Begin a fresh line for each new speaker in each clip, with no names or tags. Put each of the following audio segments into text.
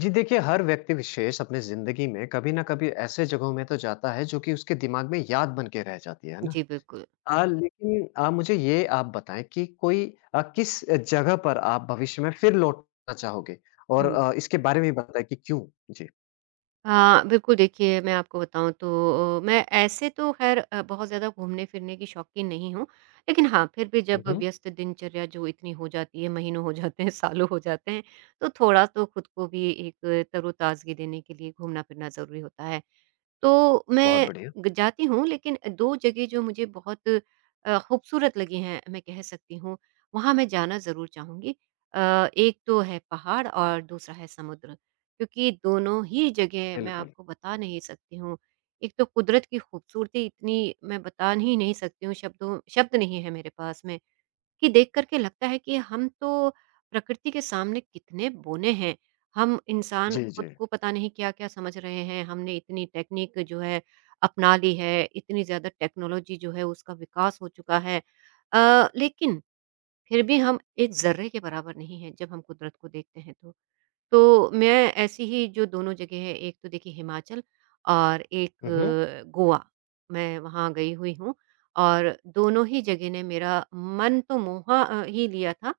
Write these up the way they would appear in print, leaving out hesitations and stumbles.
जी देखिए, हर व्यक्ति विशेष अपनी ज़िंदगी में कभी न कभी ऐसे जगहों में तो जाता है जो कि उसके दिमाग में याद बन के रह जाती है ना?
जी, बिल्कुल।
हाँ। लेकिन मुझे ये आप बताएँ कि कोई किस जगह पर आप भविष्य में फिर लौटना चाहोगे? और
हुँ।
इसके बारे में भी बताएँ कि क्यों? जी।
हाँ, बिल्कुल देखिए मैं आपको बताऊँ तो मैं ऐसे तो ख़ैर बहुत ज़्यादा घूमने-फिरने की शौकीन नहीं हूँ। लेकिन हाँ, फिर भी
हुँ,
जब
हुँ।
व्यस्त दिनचर्या जो इतनी हो जाती है, महीनों हो जाते हैं, सालों हो जाते हैं, तो थोड़ा तो खुद को भी एक तरोताज़गी देने के लिए घूमना-फिरना ज़रूरी होता है। तो
बहुत
मैं
बढ़िया।
ग जाती हूँ लेकिन 2 जगह जो मुझे बहुत खूबसूरत लगी हैं मैं कह सकती हूँ, वहाँ मैं जाना ज़रूर चाहूँगी। अ, एक तो है पहाड़ और दूसरा है समुद्र, क्योंकि दोनों ही जगह मैं
बिल्कुल।
आपको बता नहीं सकती हूँ। एक तो कुदरत की खूबसूरती इतनी मैं बता ही नहीं सकती हूँ शब्द नहीं है मेरे पास में। कि देख करके लगता है कि हम तो प्रकृति के सामने कितने बोने हैं। हम इंसान
जी, जी।
खुद को पता नहीं क्या-क्या समझ रहे हैं, हमने इतनी टेक्निक जो है अपना ली है, इतनी ज़्यादा टेक्नोलॉजी जो है उसका विकास हो चुका है। लेकिन फिर भी हम एक ज़र्रे के बराबर नहीं हैं, जब हम कुदरत को देखते हैं तो। तो मैं ऐसी ही जो दोनों जगह है, एक तो देखिए हिमाचल और एक
हुँ, हुँ।
गोवा, मैं वहाँ गई हुई हूँ और दोनों ही जगह ने मेरा मन तो मोहा ही लिया था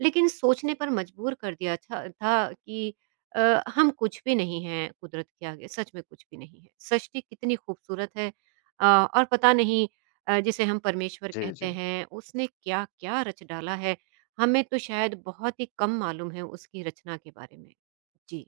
लेकिन सोचने पर मजबूर कर दिया था कि हम कुछ भी नहीं हैं कुदरत के आगे, सच में कुछ भी नहीं है। सृष्टि कितनी खूबसूरत है और पता नहीं जिसे हम परमेश्वर
जी,
कहते
जी।
हैं, उसने क्या-क्या रच डाला है। हमें तो शायद बहुत ही कम मालूम है उसकी रचना के बारे में। जी,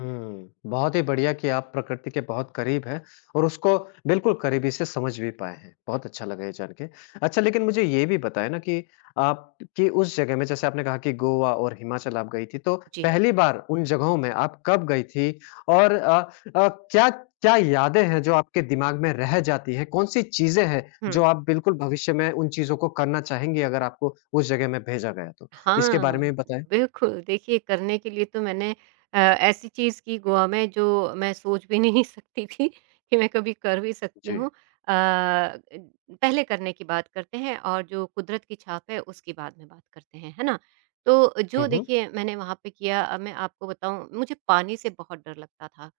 हुँ। बहुत ही बढ़िया कि आप प्रकृति के बहुत करीब हैं और उसको बिल्कुल करीबी से समझ भी पाए हैं। बहुत अच्छा लगा ये जान के। अच्छा लेकिन मुझे ये भी बताएँ ना कि आप कि उस जगह में जैसे आपने कहा कि गोवा और हिमाचल आप गई थी, तो
जी।
पहली बार उन जगहों में आप कब गई थी? और क्या क्या यादें हैं जो आपके दिमाग में रह जाती हैं? कौन-सी चीज़ें हैं जो
हुँ।
आप बिल्कुल भविष्य में उन चीज़ों को करना चाहेंगी अगर आपको उस जगह में भेजा गया तो? इसके बारे
हाँ,
में भी बताएँ।
बिल्कुल। देखिए, करने के लिए तो मैंने ऐसी चीज़ की गोवा में जो मैं सोच भी नहीं सकती थी कि मैं कभी कर भी सकती
जी।
हूँ। पहले करने की बात करते हैं और जो कुदरत की छाप है उसकी बाद में बात करते हैं, है ना? तो जो
हुँ, हुँ।
देखिए मैंने वहाँ पे किया मैं आपको बताऊँ मुझे पानी से बहुत डर लगता था।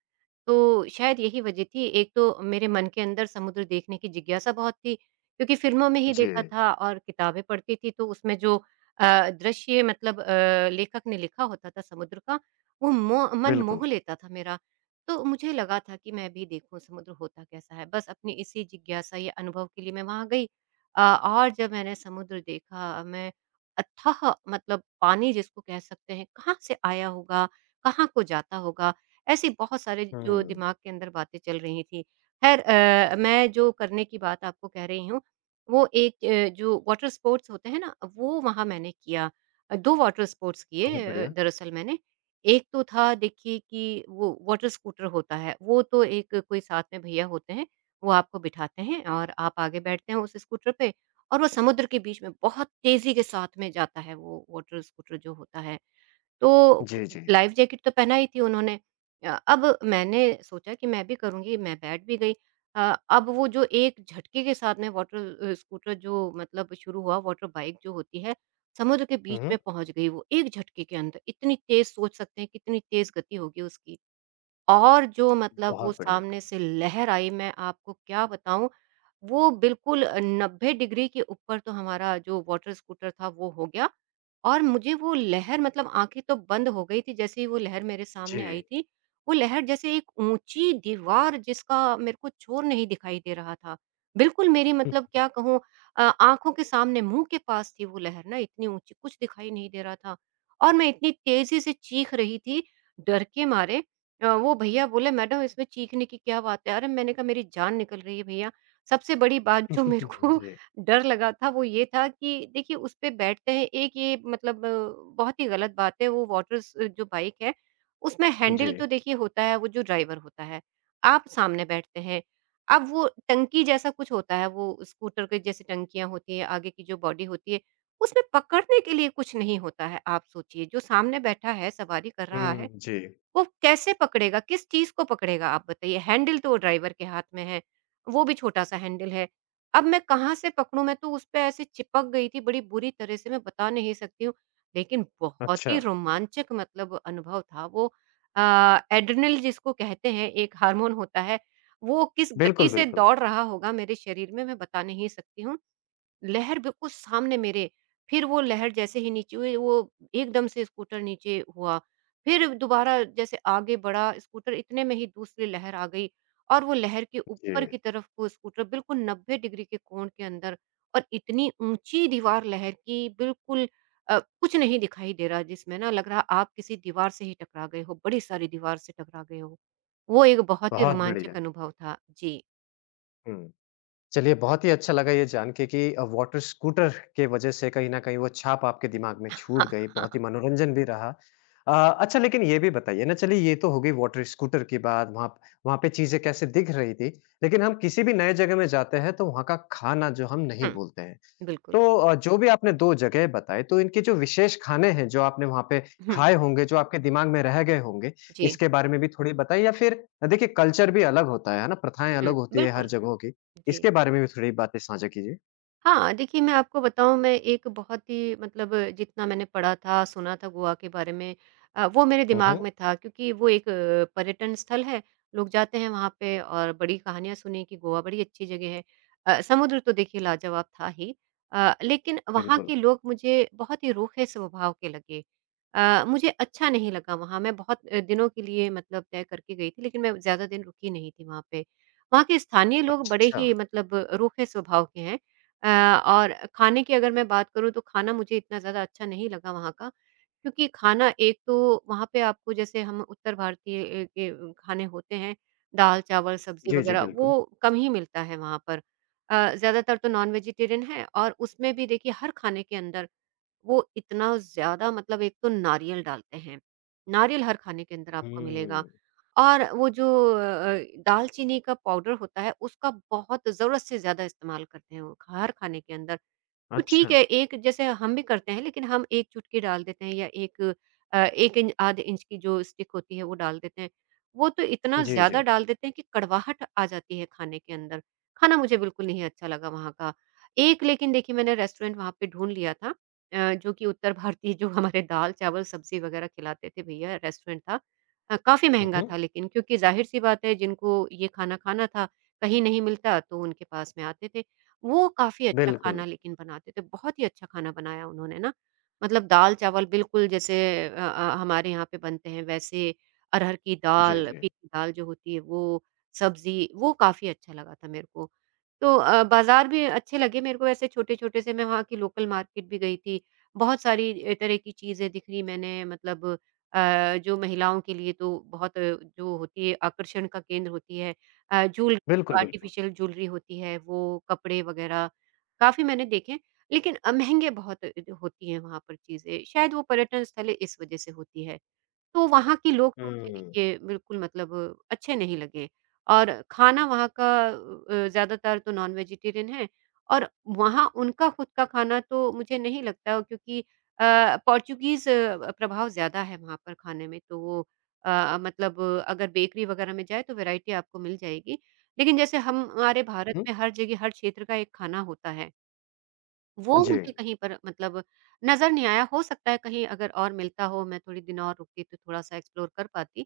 तो शायद यही वजह थी, एक तो मेरे मन के अंदर समुद्र देखने की जिज्ञासा बहुत थी, क्योंकि फ़िल्मों में ही
जी,
देखा था और किताबें पढ़ती थी तो उसमें जो दृश्य मतलब लेखक ने लिखा होता था समुद्र का, वो मो मन
बिल्कुल।
मोह लेता था मेरा। तो मुझे लगा था कि मैं भी देखूँ समुद्र होता कैसा है, बस अपनी इसी जिज्ञासा या अनुभव के लिए मैं वहाँ गई। और जब मैंने समुद्र देखा, मैं अथाह मतलब पानी जिसको कह सकते हैं, कहाँ से आया होगा, कहाँ को जाता होगा? ऐसी बहुत सारे जो
हुँ।
दिमाग के अंदर बातें चल रही थी। ख़ैर मैं जो करने की बात आपको कह रही हूँ, वो एक जो वाटर स्पोर्ट्स होते हैं ना, वो वहाँ मैंने किया। अ, 2 वाटर स्पोर्ट्स
बहुत
किए
बढ़िया।
दरअसल मैंने। एक तो था देखिए कि वो वाटर स्कूटर होता है, वो तो एक कोई साथ में भैया होते हैं, वो आपको बिठाते हैं और आप आगे बैठते हैं उस स्कूटर पे और वो समुद्र के बीच में बहुत तेज़ी के साथ में जाता है वो वाटर स्कूटर जो होता है। तो
जी, जी।
लाइफ जैकेट तो पहना ही थी उन्होंने। अब मैंने सोचा कि मैं भी करूँगी, मैं बैठ भी गई। अ, अब वो जो एक झटके के साथ में वाटर स्कूटर जो मतलब शुरू हुआ, वाटर बाइक जो होती है, समुद्र के बीच
हुँ,
में पहुँच गई वो, एक झटके के अंदर। इतनी तेज़ सोच सकते हैं कितनी तेज़ गति होगी उसकी और जो मतलब वो
बहुत बढ़िया।
सामने से लहर आई, मैं आपको क्या बताऊँ वो बिल्कुल 90 डिग्री के ऊपर तो हमारा जो वाटर स्कूटर था वो हो गया और मुझे वो लहर मतलब आँखें तो बंद हो गई थी जैसे ही वो लहर मेरे सामने आई
जी।
थी। वो लहर जैसे एक ऊँची दीवार जिसका मेरे को छोर नहीं दिखाई दे रहा था। बिल्कुल मेरी मतलब क्या कहूँ आँखों के सामने मुँह के पास थी वो लहर ना इतनी ऊँची, कुछ दिखाई नहीं दे रहा था और मैं इतनी तेज़ी से चीख रही थी डर के मारे। वो भैया बोले मैडम इसमें चीखने की क्या बात है? अरे मैंने कहा मेरी जान निकल रही है भैया। सबसे बड़ी बात जो मेरे को
जी,
डर लगा था वो ये था कि देखिए उस पे बैठते हैं एक ये मतलब बहुत ही गलत बात है वो वाटर जो बाइक है उसमें हैंडल
जी।
तो देखिए होता है वो जो ड्राइवर होता है आप सामने बैठते हैं अब वो टंकी जैसा कुछ होता है वो स्कूटर के जैसे टंकियां होती है आगे की जो बॉडी होती है उसमें पकड़ने के लिए कुछ नहीं होता है आप सोचिए जो सामने बैठा है सवारी कर रहा है
हुँ, जी।
वो कैसे पकड़ेगा? किस चीज़ को पकड़ेगा आप बताइए? हैंडल तो ड्राइवर के हाथ में है, वो भी छोटा-सा हैंडल है। अब मैं कहाँ से पकड़ूँ? मैं तो उस पे ऐसे चिपक गई थी बड़ी बुरी तरह से मैं बता नहीं सकती हूँ। लेकिन बहुत
अच्छा,
ही रोमांचक मतलब अनुभव था वो। एड्रेनल जिसको कहते हैं एक हार्मोन होता है, वो किस गति
बिल्कुल,
से
बिल्कुल।
दौड़ रहा होगा मेरे शरीर में मैं बता नहीं सकती हूँ। लहर बिल्कुल सामने मेरे, फिर वो लहर जैसे ही नीचे हुई वो एकदम से स्कूटर नीचे हुआ, फिर दोबारा जैसे आगे बढ़ा स्कूटर इतने में ही दूसरी लहर आ गई और वो लहर के ऊपर
जी,
की तरफ को स्कूटर बिल्कुल 90 डिग्री के कोण के अंदर और इतनी ऊँची दीवार लहर की बिल्कुल कुछ नहीं दिखाई दे रहा जिसमें ना लग रहा आप किसी दीवार से ही टकरा गए हो, बड़ी सारी दीवार से टकरा गए हो। वो एक बहुत ही
बहुत बढ़िया।
रोमांचक अनुभव था। जी।
हुँ, चलिए बहुत ही अच्छा लगा ये जान के कि वाटर स्कूटर के वजह से कहीं न कहीं वो छाप आपके दिमाग में छूट गई, बहुत ही मनोरंजन भी रहा। अ, अच्छा लेकिन ये भी बताइए ना चलिए ये तो हो गई वाटर स्कूटर की बात, वहाँ वहाँ पे चीज़ें कैसे दिख रही थी। लेकिन हम किसी भी नए जगह में जाते हैं तो वहाँ का खाना जो हम नहीं
हुँ,
भूलते हैं।
बिल्कुल।
तो जो भी आपने 2 जगह बताए, तो इनके जो विशेष खाने हैं, जो आपने वहाँ पे
हुँ,
खाए होंगे, जो आपके दिमाग में रह गए होंगे,
जी।
इसके बारे में भी थोड़ी बताइए? या फिर देखिए कल्चर भी अलग होता है ना? प्रथाएँ
हुँ,
अलग होती है हर
बिल्कुल,
जगहों की।
जी।
इसके बारे में भी थोड़ी बातें साझा कीजिए।
हाँ, देखिए मैं आपको बताऊँ मैं एक बहुत ही मतलब जितना मैंने पढ़ा था, सुना था गोवा के बारे में वो मेरे
हुँ,
दिमाग
हुँ।
में था क्योंकि वो एक पर्यटन स्थल है, लोग जाते हैं वहाँ पे और बड़ी कहानियाँ सुनी कि गोवा बड़ी अच्छी जगह है। समुद्र तो देखिए लाजवाब था ही लेकिन वहाँ
बिल्कुल।
के लोग मुझे बहुत ही रूखे स्वभाव के लगे। मुझे अच्छा नहीं लगा वहाँ, मैं बहुत दिनों के लिए मतलब तय करके गई थी लेकिन मैं ज़्यादा दिन रुकी नहीं थी वहाँ पे। वहाँ के स्थानीय लोग बड़े
अच्छा।
ही मतलब रूखे स्वभाव के हैं। अ, और खाने की अगर मैं बात करूँ तो खाना मुझे इतना ज़्यादा अच्छा नहीं लगा वहाँ का क्योंकि खाना एक तो वहाँ पे आपको जैसे हम उत्तर भारतीय के खाने होते हैं दाल चावल सब्जी
जी, जी,
वगैरह
बिल्कुल।
वो कम ही मिलता है वहाँ पर ज़्यादातर तो नॉन वेजिटेरियन है और उसमें भी देखिए हर खाने के अंदर वो इतना ज़्यादा मतलब एक तो नारियल डालते हैं, नारियल हर खाने के अंदर आपको मिलेगा
हुँ।
और वो जो दालचीनी का पाउडर होता है उसका बहुत ज़रूरत से ज़्यादा इस्तेमाल करते हैं वो हर खाने के अंदर। तो ठीक
अच्छा।
है, एक जैसे हम भी करते हैं लेकिन हम 1 चुटकी डाल देते हैं या 1 इंच आध इंच की जो स्टिक होती है वो डाल देते हैं। वो तो इतना
जी, जी।
ज़्यादा डाल देते हैं कि कड़वाहट आ जाती है खाने के अंदर। खाना मुझे बिल्कुल नहीं अच्छा लगा वहाँ का। एक लेकिन देखिए मैंने रेस्टोरेंट वहाँ पे ढूँढ लिया था जो कि उत्तर भारतीय जो हमारे दाल-चावल, सब्ज़ी वग़ैरह खिलाते थे भैया रेस्टोरेंट था। काफ़ी
हुँ,
महँगा था
हुँ।
लेकिन क्योंकि ज़ाहिर-सी बात है जिनको ये खाना खाना था, कहीं नहीं मिलता तो उनके पास में आते थे। वो काफ़ी अच्छा
बिल्कुल।
खाना लेकिन बनाते थे, बहुत ही अच्छा खाना बनाया उन्होंने ना। मतलब दाल-चावल बिल्कुल जैसे हमारे यहाँ पे बनते हैं वैसे, अरहर की
जी,
दाल,
जी।
पीली दाल जो होती है वो, सब्ज़ी, वो काफ़ी अच्छा लगा था मेरे को। तो बाज़ार भी अच्छे लगे मेरे को ऐसे छोटे-छोटे से मैं वहाँ की लोकल मार्केट भी गई थी, बहुत सारी तरह की चीज़ें दिख रही मैंने मतलब जो महिलाओं के लिए तो बहुत जो होती है आकर्षण का केंद्र होती है झूले
बिल्कुल, बिल्कुल।
आर्टिफिशियल ज्वेलरी होती है, वो कपड़े वगैरह काफ़ी मैंने देखे हैं। लेकिन महँगे बहुत होती हैं वहाँ पर चीज़ें, शायद वो पर्यटन स्थल इस वज़ह से होती है। तो वहाँ के लोग तो मुझे
हुँ।
देखिए बिल्कुल मतलब अच्छे नहीं लगे और खाना वहाँ का ज़्यादातर तो नॉन वेजिटेरियन है और वहाँ उनका खुद का खाना तो मुझे नहीं लगता क्योंकि पोर्चुगीज़ प्रभाव ज़्यादा है वहाँ पर खाने में तो वो मतलब अगर बेकरी वगैरह में जाए तो वैरायटी आपको मिल जाएगी। लेकिन जैसे हम हमारे भारत
हुँ।
में हर जगह हर क्षेत्र का एक खाना होता है। वो
जी।
मुझे कहीं पर मतलब नज़र नहीं आया, हो सकता है कहीं अगर और मिलता हो, मैं थोड़ी दिन और रुकती तो थोड़ा-सा एक्सप्लोर कर पाती।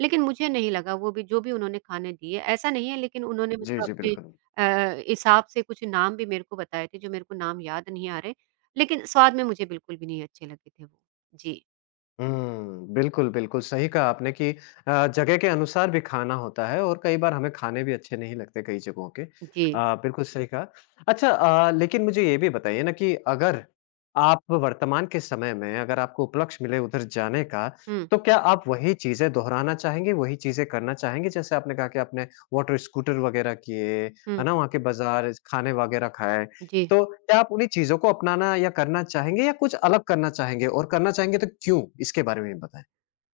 लेकिन मुझे नहीं लगा वो भी जो भी उन्होंने खाने दिए ऐसा नहीं है लेकिन उन्होंने
जी,
मतलब
जी,
अपने
बिल्कुल।
हिसाब से कुछ नाम भी मेरे को बताए थे जो मेरे को नाम याद नहीं आ रहे, लेकिन स्वाद में मुझे बिल्कुल भी नहीं अच्छे लगे थे वो। जी,
हुँ, बिल्कुल, बिल्कुल, सही कहा आपने कि जगह के अनुसार भी खाना होता है और कई बार हमें खाने भी अच्छे नहीं लगते कई जगहों के।
जी।
बिल्कुल सही कहा। अच्छा लेकिन मुझे ये भी बताइए ना कि अगर आप वर्तमान के समय में अगर आपको उपलक्ष्य मिले उधर जाने का,
हुँ,
तो क्या आप वही चीज़ें दोहराना चाहेंगे, वही चीज़ें करना चाहेंगे? जैसे आपने कहा कि आपने वाटर स्कूटर वगैरह किए,
हुँ,
है ना? वहाँ के बाज़ार, खाने वगैरह खाए।
जी।
तो क्या आप उन्हीं चीज़ों को अपनाना या करना चाहेंगे या कुछ अलग करना चाहेंगे? और करना चाहेंगे तो क्यों? इसके बारे में भी बताएँ।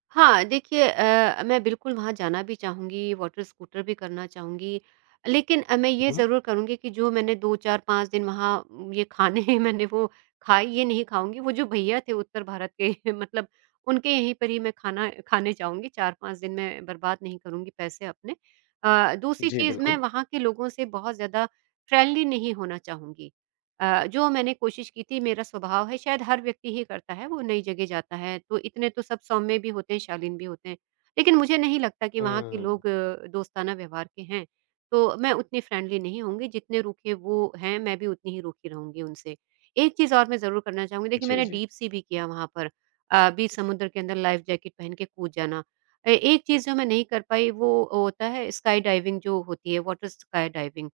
हाँ, देखिए मैं बिल्कुल वहाँ जाना भी चाहूँगी, वाटर स्कूटर भी करना चाहूँगी। लेकिन मैं ये
हुँ।
ज़रूर करूँगी कि जो मैंने 2, 4, 5 दिन वहाँ ये खाने मैंने वो खाए, ये नहीं खाऊँगी। वो जो भैया थे उत्तर भारत के मतलब उनके यहीं पर ही मैं खाना खाने जाऊँगी, 4-5 दिन मैं बर्बाद नहीं करूँगी पैसे अपने। दूसरी
जी,
चीज़ मैं
बिल्कुल।
वहाँ के लोगों से बहुत ज़्यादा फ्रेंडली नहीं होना चाहूँगी। जो मैंने कोशिश की थी मेरा स्वभाव है शायद हर व्यक्ति ही करता है, वो नई जगह जाता है तो इतने तो सब सौम्य भी होते हैं, शालीन भी होते हैं। लेकिन मुझे नहीं लगता कि वहाँ के
हुँ,
लोग दोस्ताना व्यवहार के हैं, तो मैं उतनी फ्रेंडली नहीं होंगी जितने रूखे वो हैं, मैं भी उतनी ही रूखी रहूँगी उनसे। एक चीज़ और मैं ज़रूर करना चाहूँगी देखिए
जी,
मैंने
जी।
डीप सी भी किया वहाँ पर बीच समुद्र के अंदर लाइफ़ जैकेट पहन के कूद जाना। एक चीज़ जो मैं नहीं कर पाई वो होता है स्काई डाइविंग जो होती है, वाटर स्काई डाइविंग।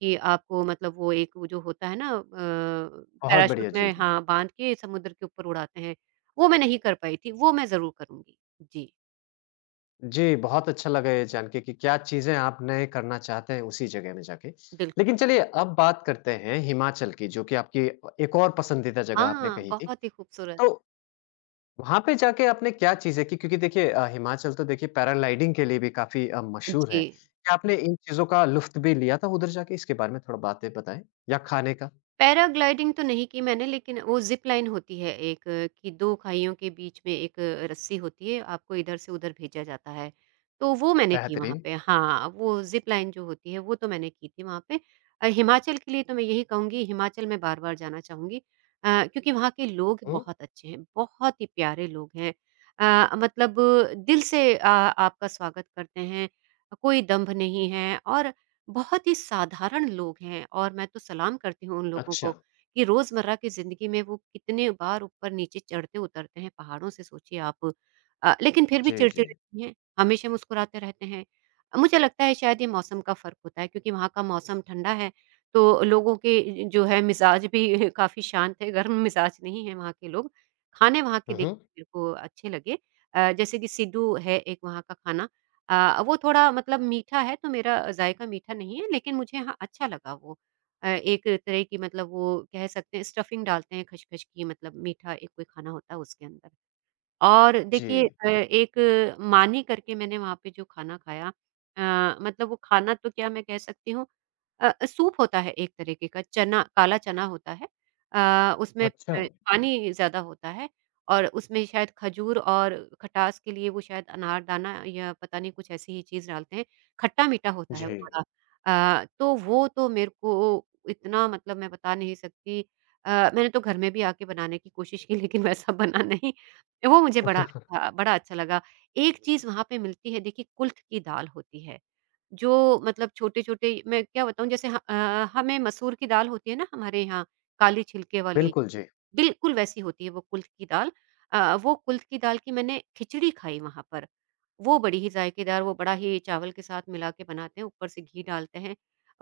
कि आपको मतलब वो एक वो जो होता है ना
बहुत
पैराशूट
बढ़िया, जी,
में
जी।
हाँ, बाँध के समुद्र के ऊपर उड़ाते हैं, वो मैं नहीं कर पाई थी, वो मैं ज़रूर करूँगी। जी,
जी, बहुत अच्छा लगा ये जान के कि क्या चीज़ें आप नए करना चाहते हैं उसी जगह में जाके।
बिल्कुल।
लेकिन चलिए अब बात करते हैं हिमाचल की जो कि आपकी एक और पसंदीदा जगह आपने
हाँ,
कही थी।
बहुत ही खूबसूरत।
तो वहाँ पे जाके आपने क्या चीज़ें की क्योंकि देखिए हिमाचल तो देखिए पैराग्लाइडिंग के लिए भी काफ़ी मशहूर
जी।
है। क्या आपने इन चीज़ों का लुफ़्त भी लिया था उधर जाके? इसके बारे में थोड़ा बातें बताएँ या खाने का?
पैराग्लाइडिंग तो नहीं की मैंने लेकिन वो ज़िप लाइन होती है एक कि 2 खाइयों के बीच में एक रस्सी होती है, आपको इधर से उधर भेजा जाता है। तो वो मैंने की वहाँ
बेहतरीन।
पे हाँ, वो ज़िप लाइन जो होती है वो तो मैंने की थी वहाँ पे। हिमाचल के लिए तो मैं यही कहूँगी हिमाचल मैं बार-बार जाना चाहूँगी क्योंकि वहाँ के लोग
हुँ,
बहुत अच्छे हैं, बहुत ही प्यारे लोग हैं। मतलब दिल से आपका स्वागत करते हैं, कोई दंभ नहीं है और बहुत ही साधारण लोग हैं और मैं तो सलाम करती हूँ उन लोगों को
अच्छा।
कि रोजमर्रा की जिंदगी में वो कितने बार ऊपर नीचे चढ़ते उतरते हैं पहाड़ों से सोचिए आप लेकिन फिर भी
जी, जी।
चिड़चिड़े नहीं हैं हमेशा मुस्कुराते रहते हैं मुझे लगता है शायद ये मौसम का फर्क होता है क्योंकि वहाँ का मौसम ठंडा है तो लोगों के जो है मिजाज भी काफी शांत है गर्म मिजाज नहीं है वहाँ के लोग खाने वहाँ के
हुँ,
देखिए
हुँ।
मेरे को अच्छे लगे जैसे कि सिड्डू है एक वहाँ का खाना वो थोड़ा मतलब मीठा है तो मेरा जायका मीठा नहीं है लेकिन मुझे हाँ अच्छा लगा वो। एक तरह की मतलब वो कह सकते हैं स्टफिंग डालते हैं खचखच की मतलब मीठा एक कोई खाना होता है उसके अंदर। और देखिए
जी।
एक मानी करके मैंने वहाँ पे जो खाना खाया मतलब वो खाना तो क्या मैं कह सकती हूँ सूप होता है एक तरीके का, चना काला चना होता है। उसमें
अच्छा।
पानी ज़्यादा होता है और उसमें शायद खजूर और खटास के लिए वो शायद अनारदाना या पता नहीं कुछ ऐसी ही चीज़ डालते हैं। खट्टा-मीठा होता है वो
जी,
बड़ा। तो वो तो मेरे को इतना मतलब मैं बता नहीं सकती। अ, मैंने तो घर में भी आके बनाने की कोशिश की लेकिन वैसा बना नहीं। वो मुझे बड़ा अच्छा लगा। एक चीज़ वहाँ पे मिलती है देखिए कुल्थ की दाल होती है। जो मतलब छोटे-छोटे मैं क्या बताऊँ जैसे हमें मसूर की दाल होती है ना हमारे यहाँ, काली छिलके वाली,
बिल्कुल जी।
बिल्कुल वैसी होती है वो कुल्थ की दाल। वो कुल्थ की दाल की मैंने खिचड़ी खाई वहाँ पर। वो बड़ी ही जायकेदार वो बड़ा ही चावल के साथ मिला के बनाते हैं, ऊपर से घी डालते हैं।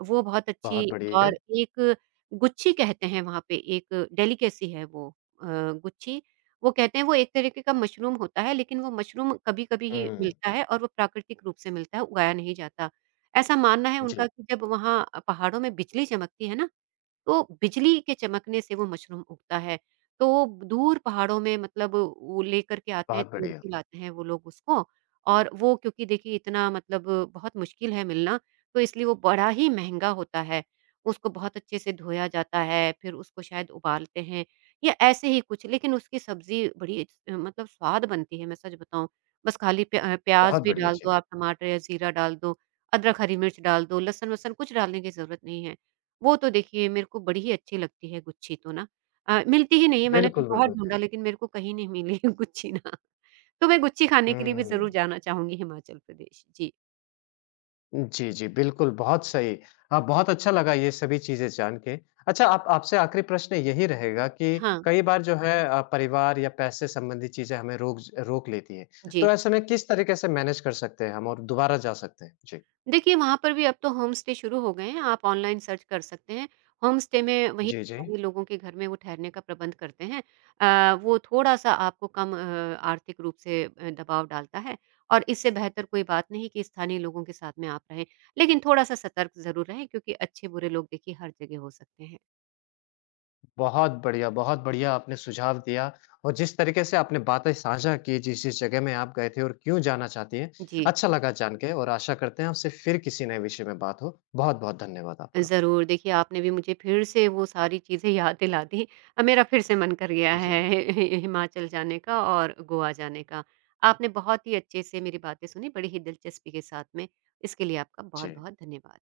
वो बहुत अच्छी
बहुत बढ़िया।
और एक गुच्ची कहते हैं वहाँ पे एक डेलिकेसी है वो गुच्ची। वो कहते हैं वो एक तरीके का मशरूम होता है लेकिन वो मशरूम कभी-कभी ही
हुँ,
मिलता है और वो प्राकृतिक रूप से मिलता है, उगाया नहीं जाता। ऐसा मानना है
जी।
उनका कि जब वहाँ पहाड़ों में बिजली चमकती है ना, तो बिजली के चमकने से वो मशरूम उगता है। तो वो दूर पहाड़ों में मतलब वो लेकर के आते हैं,
बहुत
तोड़
बढ़िया,
के लाते हैं वो लोग उसको और वो क्योंकि देखिए इतना मतलब बहुत मुश्किल है मिलना, तो इसलिए वो बड़ा ही महँगा होता है। उसको बहुत अच्छे से धोया जाता है, फिर उसको शायद उबालते हैं या ऐसे ही कुछ। लेकिन उसकी सब्ज़ी बड़ी मतलब स्वाद बनती है, मैं सच बताऊँ। बस खाली प्याज़
बहुत
भी
बढ़िया।
डाल दो
जी।
आप, टमाटर या ज़ीरा डाल दो, अदरक, हरी मिर्च डाल दो, लहसुन-वहसुन कुछ डालने की ज़रूरत नहीं है। वो तो देखिए मेरे को बड़ी ही अच्छी लगती है गुच्छी तो ना। मिलती ही नहीं है मैंने तो
बिल्कुल,
बहुत
बिल्कुल। जी।
ढूँढा लेकिन मेरे को कहीं नहीं मिली गुच्छी ना। तो मैं गुच्छी खाने के लिए भी ज़रूर
हुँ।
जाना चाहूँगी हिमाचल प्रदेश। जी।
जी, जी, बिल्कुल, बहुत सही। बहुत अच्छा लगा ये सभी चीज़ें जान के। अच्छा आप आपसे आखिरी प्रश्न यही रहेगा कि
हाँ,
कई बार जो है परिवार या पैसे संबंधी चीज़ें हमें रोक लेती हैं। तो
जी।
ऐसे में किस तरीके से मैनेज कर सकते हैं हम और दोबारा जा सकते हैं? जी।
देखिए, वहाँ पर भी अब तो होम स्टे शुरू हो गए हैं, आप ऑनलाइन सर्च कर सकते हैं। होम स्टे में वहीं
जी, जी।
स्थानीय लोगों के घर में वो ठहरने का प्रबंध करते हैं। वो थोड़ा-सा आपको कम आर्थिक रूप से दबाव डालता है और इससे बेहतर कोई बात नहीं कि स्थानीय लोगों के साथ में आप रहें। लेकिन थोड़ा-सा सतर्क ज़रूर रहें क्योंकि अच्छे-बुरे लोग देखिए हर जगह हो सकते हैं।
बहुत बढ़िया आपने सुझाव दिया और जिस तरीके से आपने बातें साझा की, जिस-जिस जगह में आप गए थे और क्यों जाना चाहती हैं,
जी।
अच्छा लगा जान के और आशा करते हैं आपसे फिर किसी नए विषय में बात हो। बहुत-बहुत धन्यवाद आपका।
ज़रूर, देखिए आपने भी मुझे फिर से वो सारी चीज़ें याद दिला दी। अब मेरा फिर से मन कर गया
जी,
है हि हिमाचल जाने का और गोवा जाने का। आपने बहुत ही अच्छे से मेरी बातें सुनी, बड़ी ही दिलचस्पी के साथ में। इसके लिए आपका
जी।
बहुत-बहुत धन्यवाद।